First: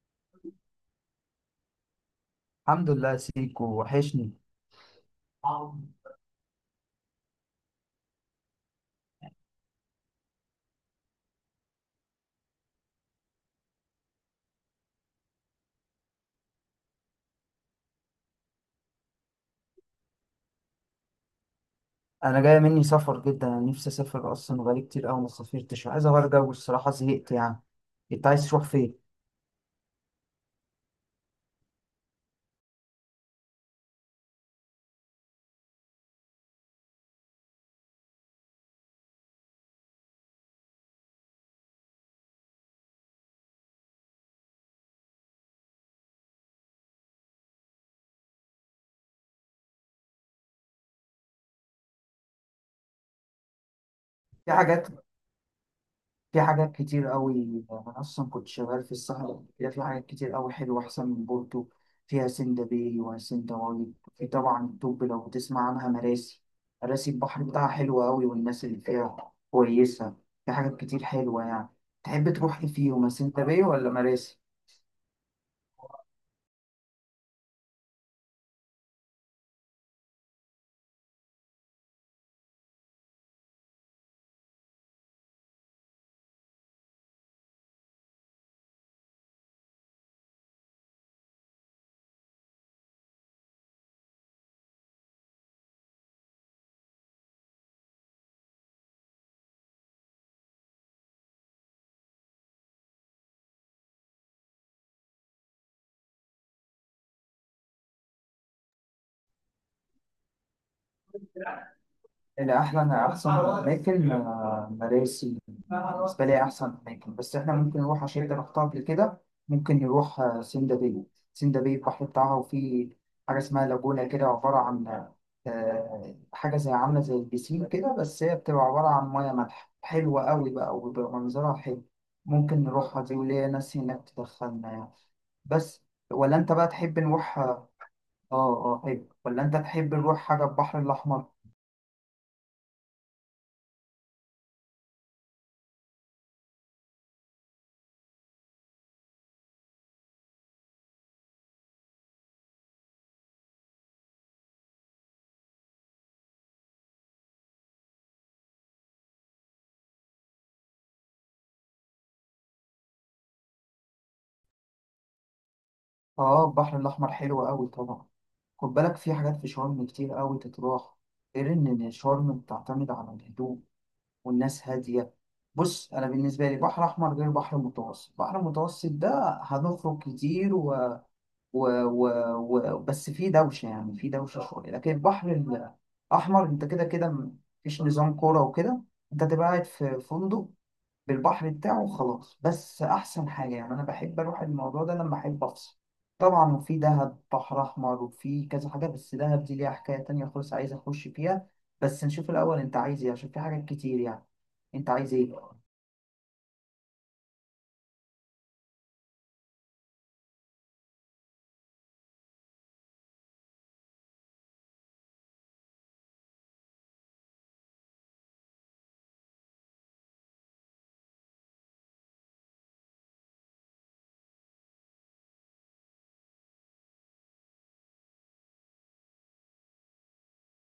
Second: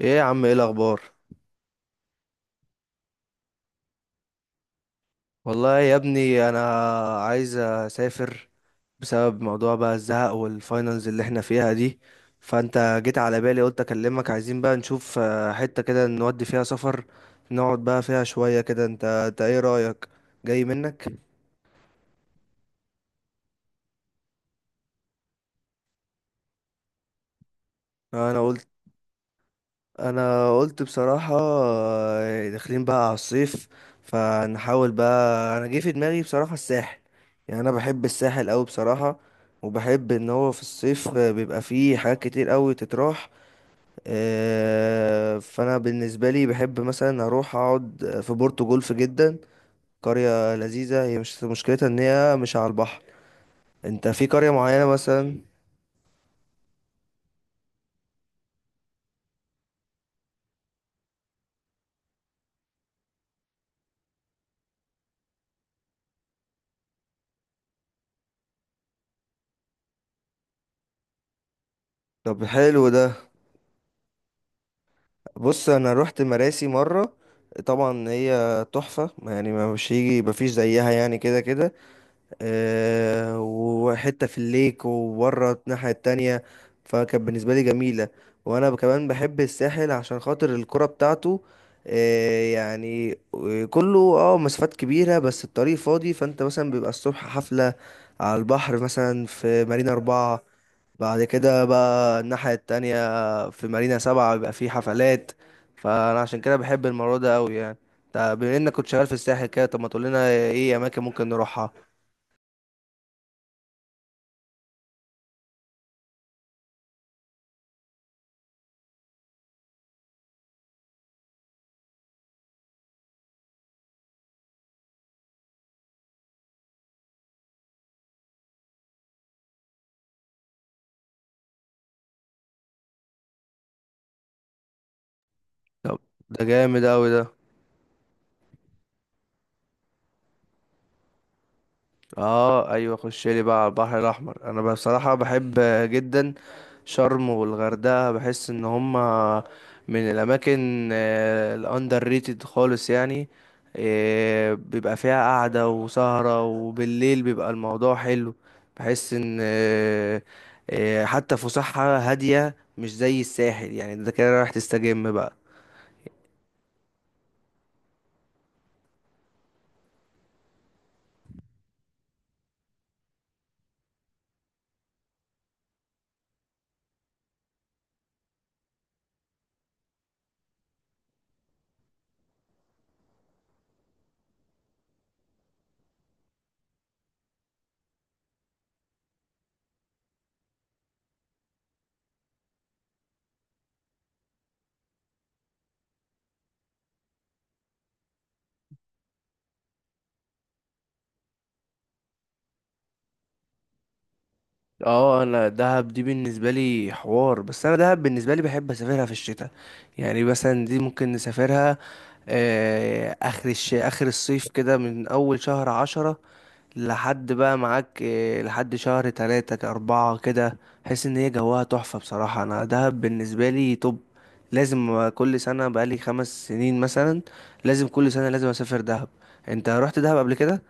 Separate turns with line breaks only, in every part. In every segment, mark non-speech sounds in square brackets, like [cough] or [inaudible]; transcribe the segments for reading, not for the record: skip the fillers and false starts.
ايه يا عم، ايه الاخبار؟
الحمد لله، سيكو وحشني.
والله يا ابني انا عايز اسافر بسبب موضوع بقى الزهق والفاينلز اللي احنا فيها دي. فانت جيت على بالي، قلت اكلمك. عايزين بقى نشوف حتة كده نودي فيها سفر، نقعد بقى فيها شوية كده. انت ايه رأيك؟ جاي منك؟
انا جايه مني سفر جدا. انا نفسي اسافر اصلا، بقالي كتير قوي ما سافرتش، عايز اغير جو الصراحه، زهقت يعني. انت
انا
عايز تروح
قلت
فين؟
انا قلت بصراحة، داخلين بقى على الصيف، فنحاول بقى. انا جه في دماغي بصراحة الساحل، يعني انا بحب الساحل قوي بصراحة. وبحب ان هو في الصيف بيبقى فيه حاجات كتير قوي تتراح. فانا بالنسبة لي بحب مثلا اروح اقعد في بورتو جولف جدا. قرية لذيذة، هي مش مشكلتها ان هي مش على البحر. انت في قرية
في
معينة
حاجات،
مثلا؟
في حاجات كتير قوي. انا اصلا كنت شغال في الصحراء قبل كده، في حاجات كتير قوي حلوه احسن من بورتو. فيها سندا باي وسندا وادي، في طبعا الطب لو بتسمع عنها مراسي. مراسي البحر بتاعها حلو قوي، والناس اللي فيها كويسه. في حاجات كتير حلوه يعني. تحب
طب
تروح
حلو
فيه وما
ده.
سندا باي ولا مراسي؟
بص، انا رحت مراسي مره، طبعا هي تحفه يعني، ما مش هيجي ما فيش زيها يعني كده كده. أه، وحته في الليك وبره الناحيه التانية، فكانت بالنسبه لي جميله. وانا كمان بحب الساحل عشان خاطر الكرة بتاعته. أه يعني، كله اه مسافات كبيره بس الطريق فاضي، فانت مثلا بيبقى الصبح حفله على البحر مثلا في مارينا أربعة، بعد كده بقى الناحية التانية في مارينا سبعة بيبقى في حفلات. فأنا عشان كده بحب الموضوع ده أوي يعني. طب بما إنك كنت شغال في الساحل كده، طب ما تقولنا إيه أماكن ممكن نروحها؟
اللي أحلى، انا أحسن أماكن مراسي بالنسبة لي أحسن أماكن. بس إحنا ممكن نروح، عشان أنت رحتها قبل كده، ممكن نروح سندا باي. سندا باي البحر بتاعها، وفي حاجة اسمها لاجونا، كده عبارة عن حاجة زي، عاملة زي البسين كده، بس هي بتبقى عبارة عن مياه مالحة حلوة أوي بقى، وبيبقى منظرها حلو. ممكن نروحها دي، وليا ناس هناك تدخلنا يعني. بس
طب
ولا
ده
انت بقى
جامد
تحب
أوي ده.
نروح؟ اه. اه حلو، ولا انت تحب نروح حاجة البحر الأحمر؟
اه ايوه، خش لي بقى على البحر الاحمر. انا بصراحه بحب جدا شرم والغردقه، بحس ان هما من الاماكن الاندر ريتد خالص يعني. بيبقى فيها قعده وسهره، وبالليل بيبقى الموضوع حلو. بحس ان حتى فسحه هاديه مش زي الساحل يعني، ده كده رايح تستجم بقى.
اه البحر الأحمر حلو أوي طبعا. خد بالك، في حاجات في شرم كتير أوي تتراح، غير إن شرم بتعتمد على الهدوء والناس هادية. بص، أنا بالنسبة لي بحر أحمر غير بحر متوسط. بحر متوسط ده هنخرج كتير و... و... بس في دوشة، يعني في دوشة شوية. لكن البحر الأحمر، أنت كده كده مفيش نظام كورة وكده، أنت تبقى قاعد في فندق بالبحر بتاعه خلاص. بس احسن حاجه يعني، انا بحب اروح الموضوع ده لما احب افصل طبعا. وفي دهب بحر احمر، وفي كذا حاجه، بس دهب دي ليها حكايه تانية خالص عايز اخش فيها. بس نشوف الاول انت عايز ايه، عشان في حاجات كتير يعني. انت عايز
اه،
ايه؟
انا دهب دي بالنسبه لي حوار، بس انا دهب بالنسبه لي بحب اسافرها في الشتاء. يعني مثلا دي ممكن نسافرها اخر الصيف كده، من اول شهر عشرة لحد بقى معاك لحد شهر تلاتة اربعة كده. حس ان هي جواها تحفة بصراحة. انا دهب بالنسبة لي، طب لازم كل سنة، بقالي خمس سنين مثلا لازم كل سنة لازم اسافر دهب. انت رحت دهب قبل كده؟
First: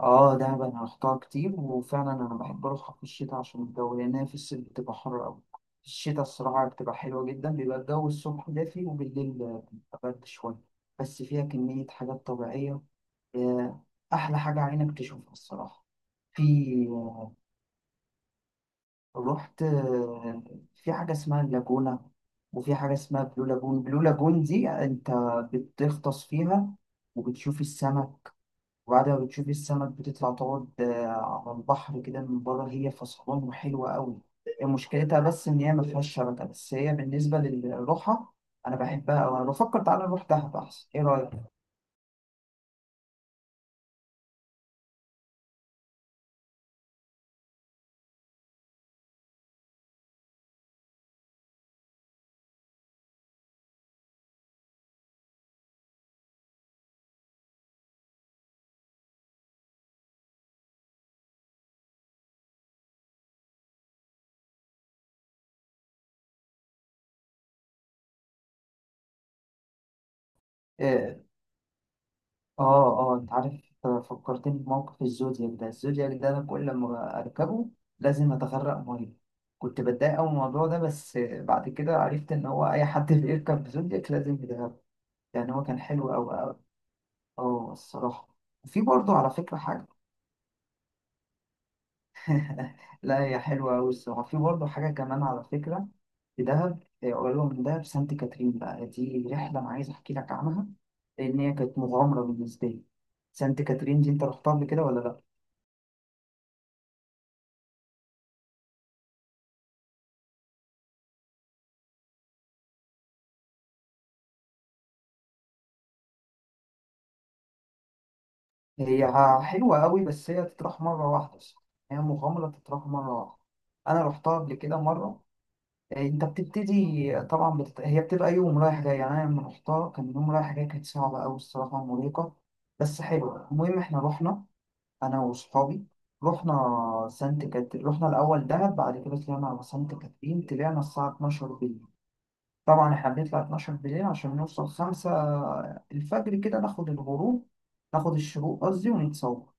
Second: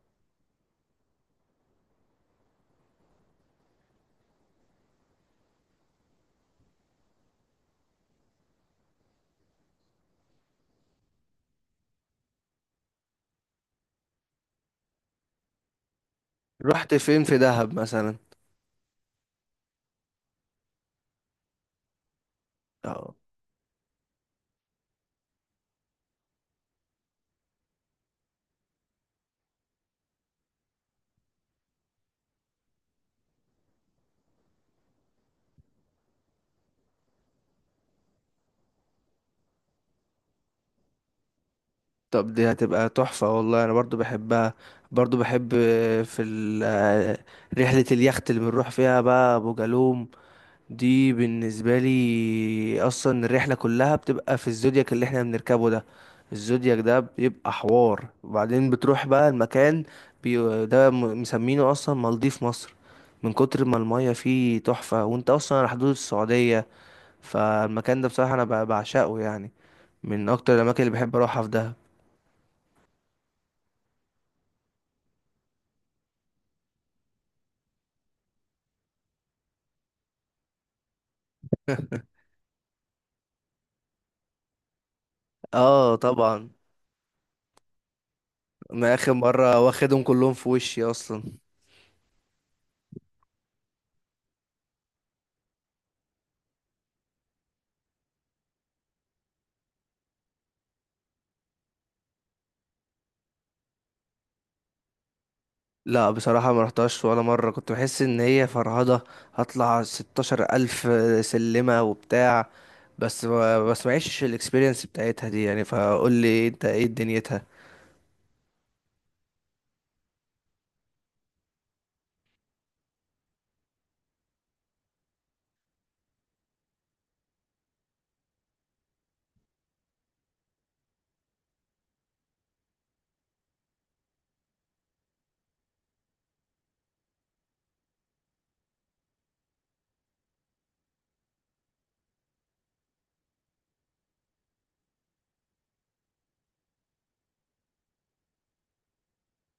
اه دهب انا رحتها كتير، وفعلا انا بحب اروحها في الشتاء عشان الجو، لان هي في الصيف بتبقى حر قوي. في الشتاء الصراحه بتبقى حلوه جدا، بيبقى الجو الصبح دافي، وبالليل بيبقى برد شويه. بس فيها كميه حاجات طبيعيه، آه، أحلى حاجة عينك تشوفها الصراحة. في
رحت فين
آه،
في دهب مثلا؟
رحت آه، في حاجة اسمها اللاجونة، وفي حاجة اسمها بلو لاجون. بلو لاجون دي أنت بتغطس فيها وبتشوف السمك، وبعد ما بتشوف السمك بتطلع تقعد على البحر كده من بره، هي فصلان وحلوة أوي. مشكلتها بس إن هي مفيهاش شبكة، بس هي بالنسبة للروحة أنا بحبها أوي. أنا بفكر تعالى نروح دهب أحسن، إيه رأيك؟
طب دي هتبقى تحفة والله. أنا برضو بحبها، برضو بحب في ال- رحلة اليخت اللي بنروح فيها بقى أبو جالوم. دي بالنسبة لي أصلا الرحلة كلها بتبقى في الزودياك اللي احنا بنركبه ده. الزودياك ده بيبقى حوار، وبعدين بتروح بقى المكان. ده مسمينه أصلا مالديف مصر من كتر ما المية فيه تحفة، وانت أصلا على حدود السعودية. فالمكان ده بصراحة أنا بعشقه يعني، من أكتر الأماكن اللي
آه،
بحب أروحها في دهب.
اه اه انت عارف، فكرتني بموقف الزودياك ده. الزودياك ده انا كل ما اركبه لازم اتغرق ميه. كنت بتضايق قوي من الموضوع ده، بس بعد كده
[laughs]
عرفت ان هو اي حد [laughs] بيركب زودياك لازم يتغرق. يعني هو كان
اه
حلو قوي
طبعا.
قوي. اه الصراحه. وفي
انا
برضه
اخر
على فكره
مره
حاجه.
واخدهم كلهم في وشي اصلا.
[laughs] لا، هي حلوه قوي الصراحه. في برضه حاجه كمان على فكره، في دهب، قريبه من دهب سانت كاترين بقى، دي رحله انا عايز احكي لك عنها، لان هي كانت مغامره بالنسبه لي. سانت كاترين دي انت رحتها قبل كده ولا لا؟
لا بصراحه ما رحتهاش ولا مره، كنت بحس ان هي فرهضه، هطلع 16,000 سلمه وبتاع، بس ما بس معيش الاكسبيرينس بتاعتها دي يعني. فقول لي انت ايه دنيتها.
هي حلوة قوي، بس هي تتراح مرة واحدة صح؟ هي مغامرة تتراح مرة واحدة. أنا رحتها قبل كده مرة. إيه، أنت بتبتدي طبعا هي بتبقى يوم رايح جاي. يعني أنا لما رحتها كان يوم رايح جاي، كانت صعبة أوي الصراحة، مرهقة بس حلوة. المهم إحنا رحنا، أنا وصحابي، رحنا سانت كاترين. رحنا الأول دهب، بعد كده طلعنا على سانت كاترين. طلعنا الساعة 12 بالليل. طبعا إحنا بنطلع 12 بالليل عشان نوصل 5 الفجر كده، ناخد الغروب، ناخد الشروق قصدي، ونتصور.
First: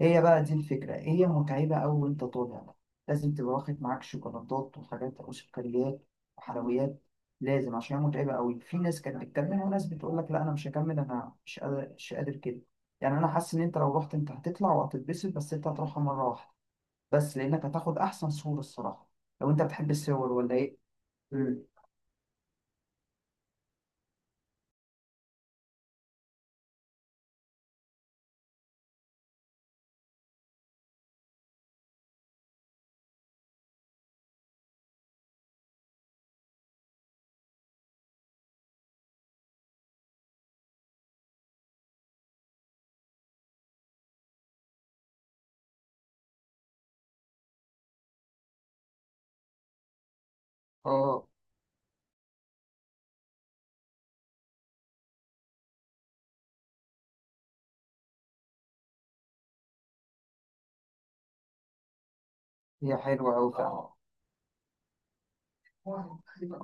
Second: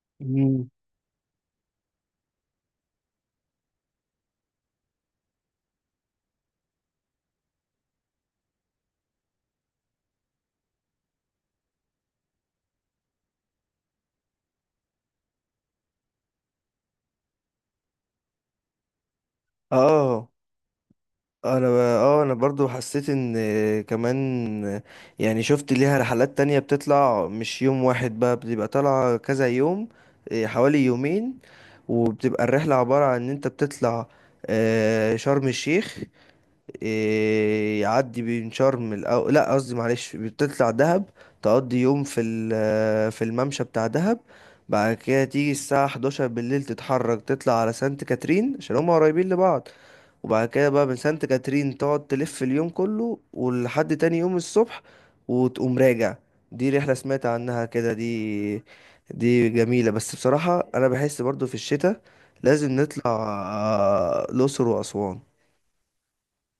هي بقى دي
مم.
الفكرة، هي متعبة أوي وأنت طالع بقى. لازم تبقى واخد معاك شوكولاتات وحاجات وسكريات وحلويات، لازم، عشان هي متعبة أوي. في ناس كانت بتكمل، وناس بتقول لك لا أنا مش هكمل، أنا مش قادر، كده. يعني أنا حاسس إن أنت لو رحت أنت هتطلع وهتتبسط، بس أنت هتروحها مرة واحدة، بس لأنك هتاخد أحسن صورة الصراحة. لو أنت بتحب
اه
الصور ولا إيه؟
انا
مم.
انا برضو حسيت ان كمان، يعني شفت ليها رحلات تانية بتطلع مش يوم واحد بقى، بتبقى طالعة كذا يوم، إيه، حوالي يومين. وبتبقى الرحلة عبارة عن ان انت بتطلع شرم الشيخ، إيه، يعدي بين لا قصدي معلش، بتطلع دهب، تقضي يوم في في الممشى بتاع دهب. بعد كده تيجي الساعة 11 بالليل تتحرك تطلع على سانت كاترين عشان هما قريبين لبعض. وبعد كده بقى من سانت
آه
كاترين تقعد تلف اليوم كله ولحد تاني يوم الصبح، وتقوم راجع. دي رحلة سمعت عنها كده دي. دي جميلة. بس بصراحة أنا بحس برضو في الشتاء لازم
هي
نطلع
حلوة أوي فعلا.
الأقصر وأسوان.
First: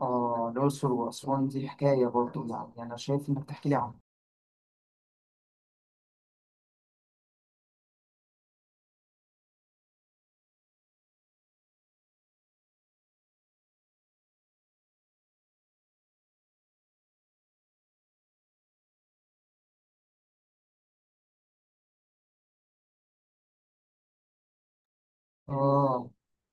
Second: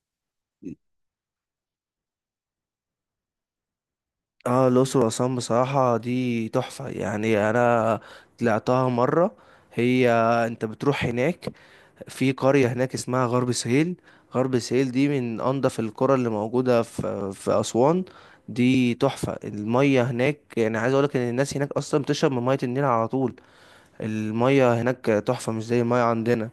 آه الأقصر وأسوان دي حكاية برضه، يعني أنا شايف إنك تحكي لي عنها.
اه الأقصر وأسوان بصراحة دي تحفة يعني. أنا طلعتها مرة. هي، أنت بتروح هناك في قرية هناك اسمها غرب سهيل. غرب سهيل دي من أنضف القرى اللي موجودة في أسوان. دي تحفة، المية هناك يعني عايز أقولك إن الناس هناك أصلا بتشرب من مية النيل على طول. المية هناك تحفة مش زي المية
آه
عندنا.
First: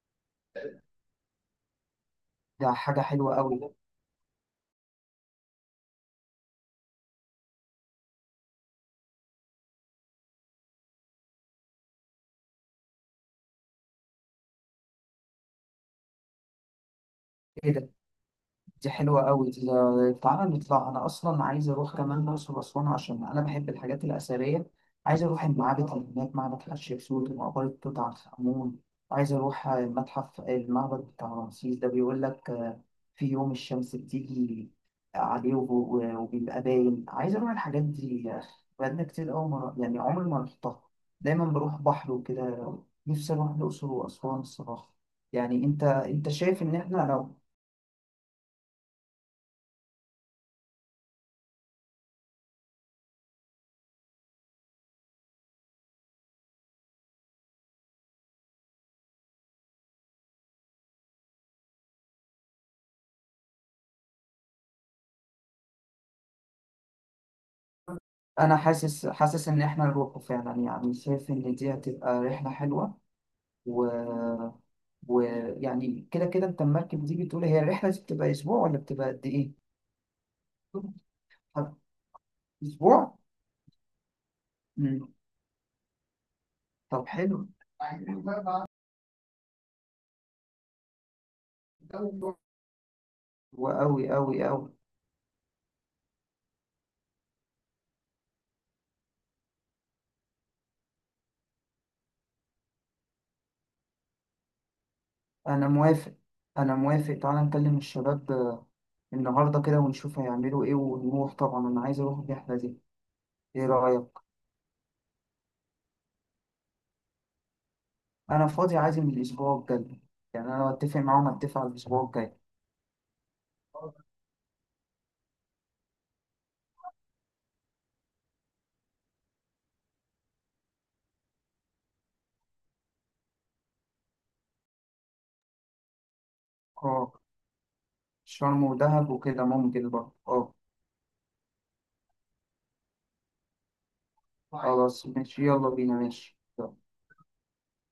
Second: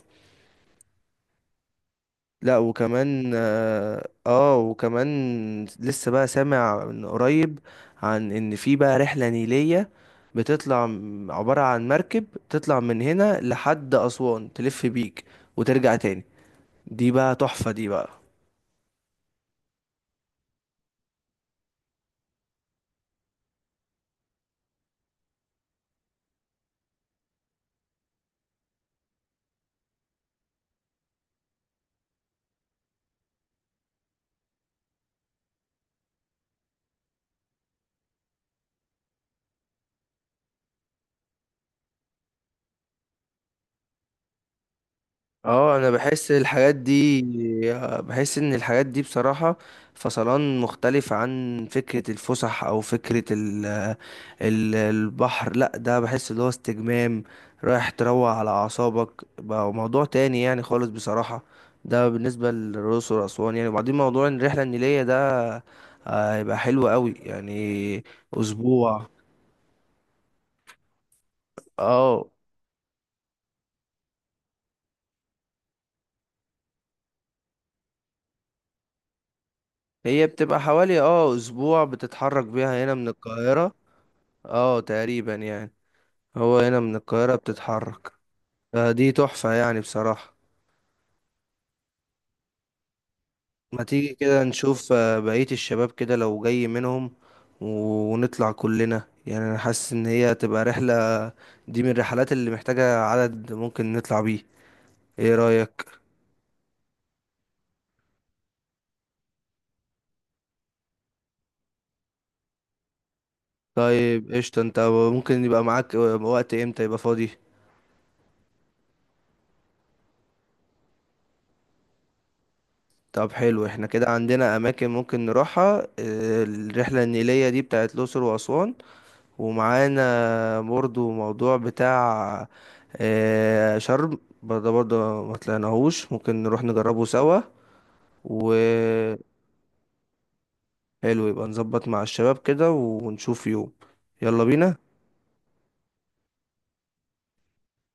لا
ده حاجة
وكمان
حلوة أوي.
وكمان لسه بقى سامع من قريب عن ان في بقى رحلة نيلية بتطلع عبارة عن مركب، تطلع من هنا لحد أسوان، تلف بيك وترجع تاني. دي بقى
إيه
تحفة دي
ده،
بقى.
دي حلوة قوي. تعالى نطلع، أنا أصلا عايز أروح كمان الأقصر وأسوان عشان أنا بحب الحاجات الأثرية. عايز أروح المعابد اللي هناك، معبد حتشبسوت ومقبرة توت عنخ آمون، وعايز أروح المتحف، المعبد بتاع رمسيس ده بيقول لك في يوم الشمس بتيجي عليه وبيبقى باين. عايز أروح الحاجات دي يا أخي، بقالنا كتير أوي مرة، يعني عمري ما رحتها، دايما بروح بحر وكده. نفسي أروح الأقصر وأسوان الصراحة. يعني
اه
أنت
انا
أنت
بحس
شايف
الحاجات
إن إحنا
دي،
لو
بحس ان الحاجات دي بصراحة فصلان، مختلف عن فكرة الفسح او فكرة ال البحر. لا ده بحس اللي هو استجمام، رايح تروق على اعصابك بقى، موضوع تاني يعني خالص بصراحة. ده بالنسبة للرؤوس واسوان يعني. وبعدين موضوع الرحلة النيلية ده هيبقى حلو قوي يعني،
انا حاسس،
اسبوع.
ان احنا نروحه فعلا، يعني شايف ان دي هتبقى
اه
رحله حلوه. و ويعني كده كده انت المركب دي بتقول هي الرحله دي بتبقى اسبوع ولا بتبقى قد ايه؟
هي بتبقى حوالي اه اسبوع، بتتحرك بيها هنا من
اسبوع؟
القاهرة. اه
مم.
تقريبا يعني. هو هنا من
طب
القاهرة
حلو.
بتتحرك. فدي تحفة يعني بصراحة. ما تيجي
وأوي أوي
كده
أوي.
نشوف بقية الشباب كده لو جاي منهم، ونطلع كلنا. يعني أنا حاسس إن هي تبقى رحلة، دي من الرحلات اللي محتاجة عدد ممكن نطلع بيه. إيه
أنا
رأيك؟
موافق أنا موافق تعالى نكلم الشباب النهاردة كده ونشوف هيعملوا إيه، ونروح طبعا، أنا عايز أروح الرحلة دي، إيه رأيك؟
طيب قشطة. أنت ممكن يبقى معاك وقت إمتى يبقى فاضي؟
أنا فاضي، عايز من الأسبوع الجاي. يعني أنا أتفق معاهم، أتفق على الأسبوع الجاي.
طب حلو، احنا كده عندنا أماكن ممكن نروحها. الرحلة النيلية دي بتاعت الأقصر وأسوان، ومعانا برضو موضوع بتاع شرم برضه. ما طلعناهوش، ممكن نروح نجربه
اه
سوا.
شرم ودهب
وحلو.
وكده ممكن برضه اه.
يبقى نظبط مع الشباب كده ونشوف يوم. يلا بينا.
خلاص ماشي، يلا بينا ماشي.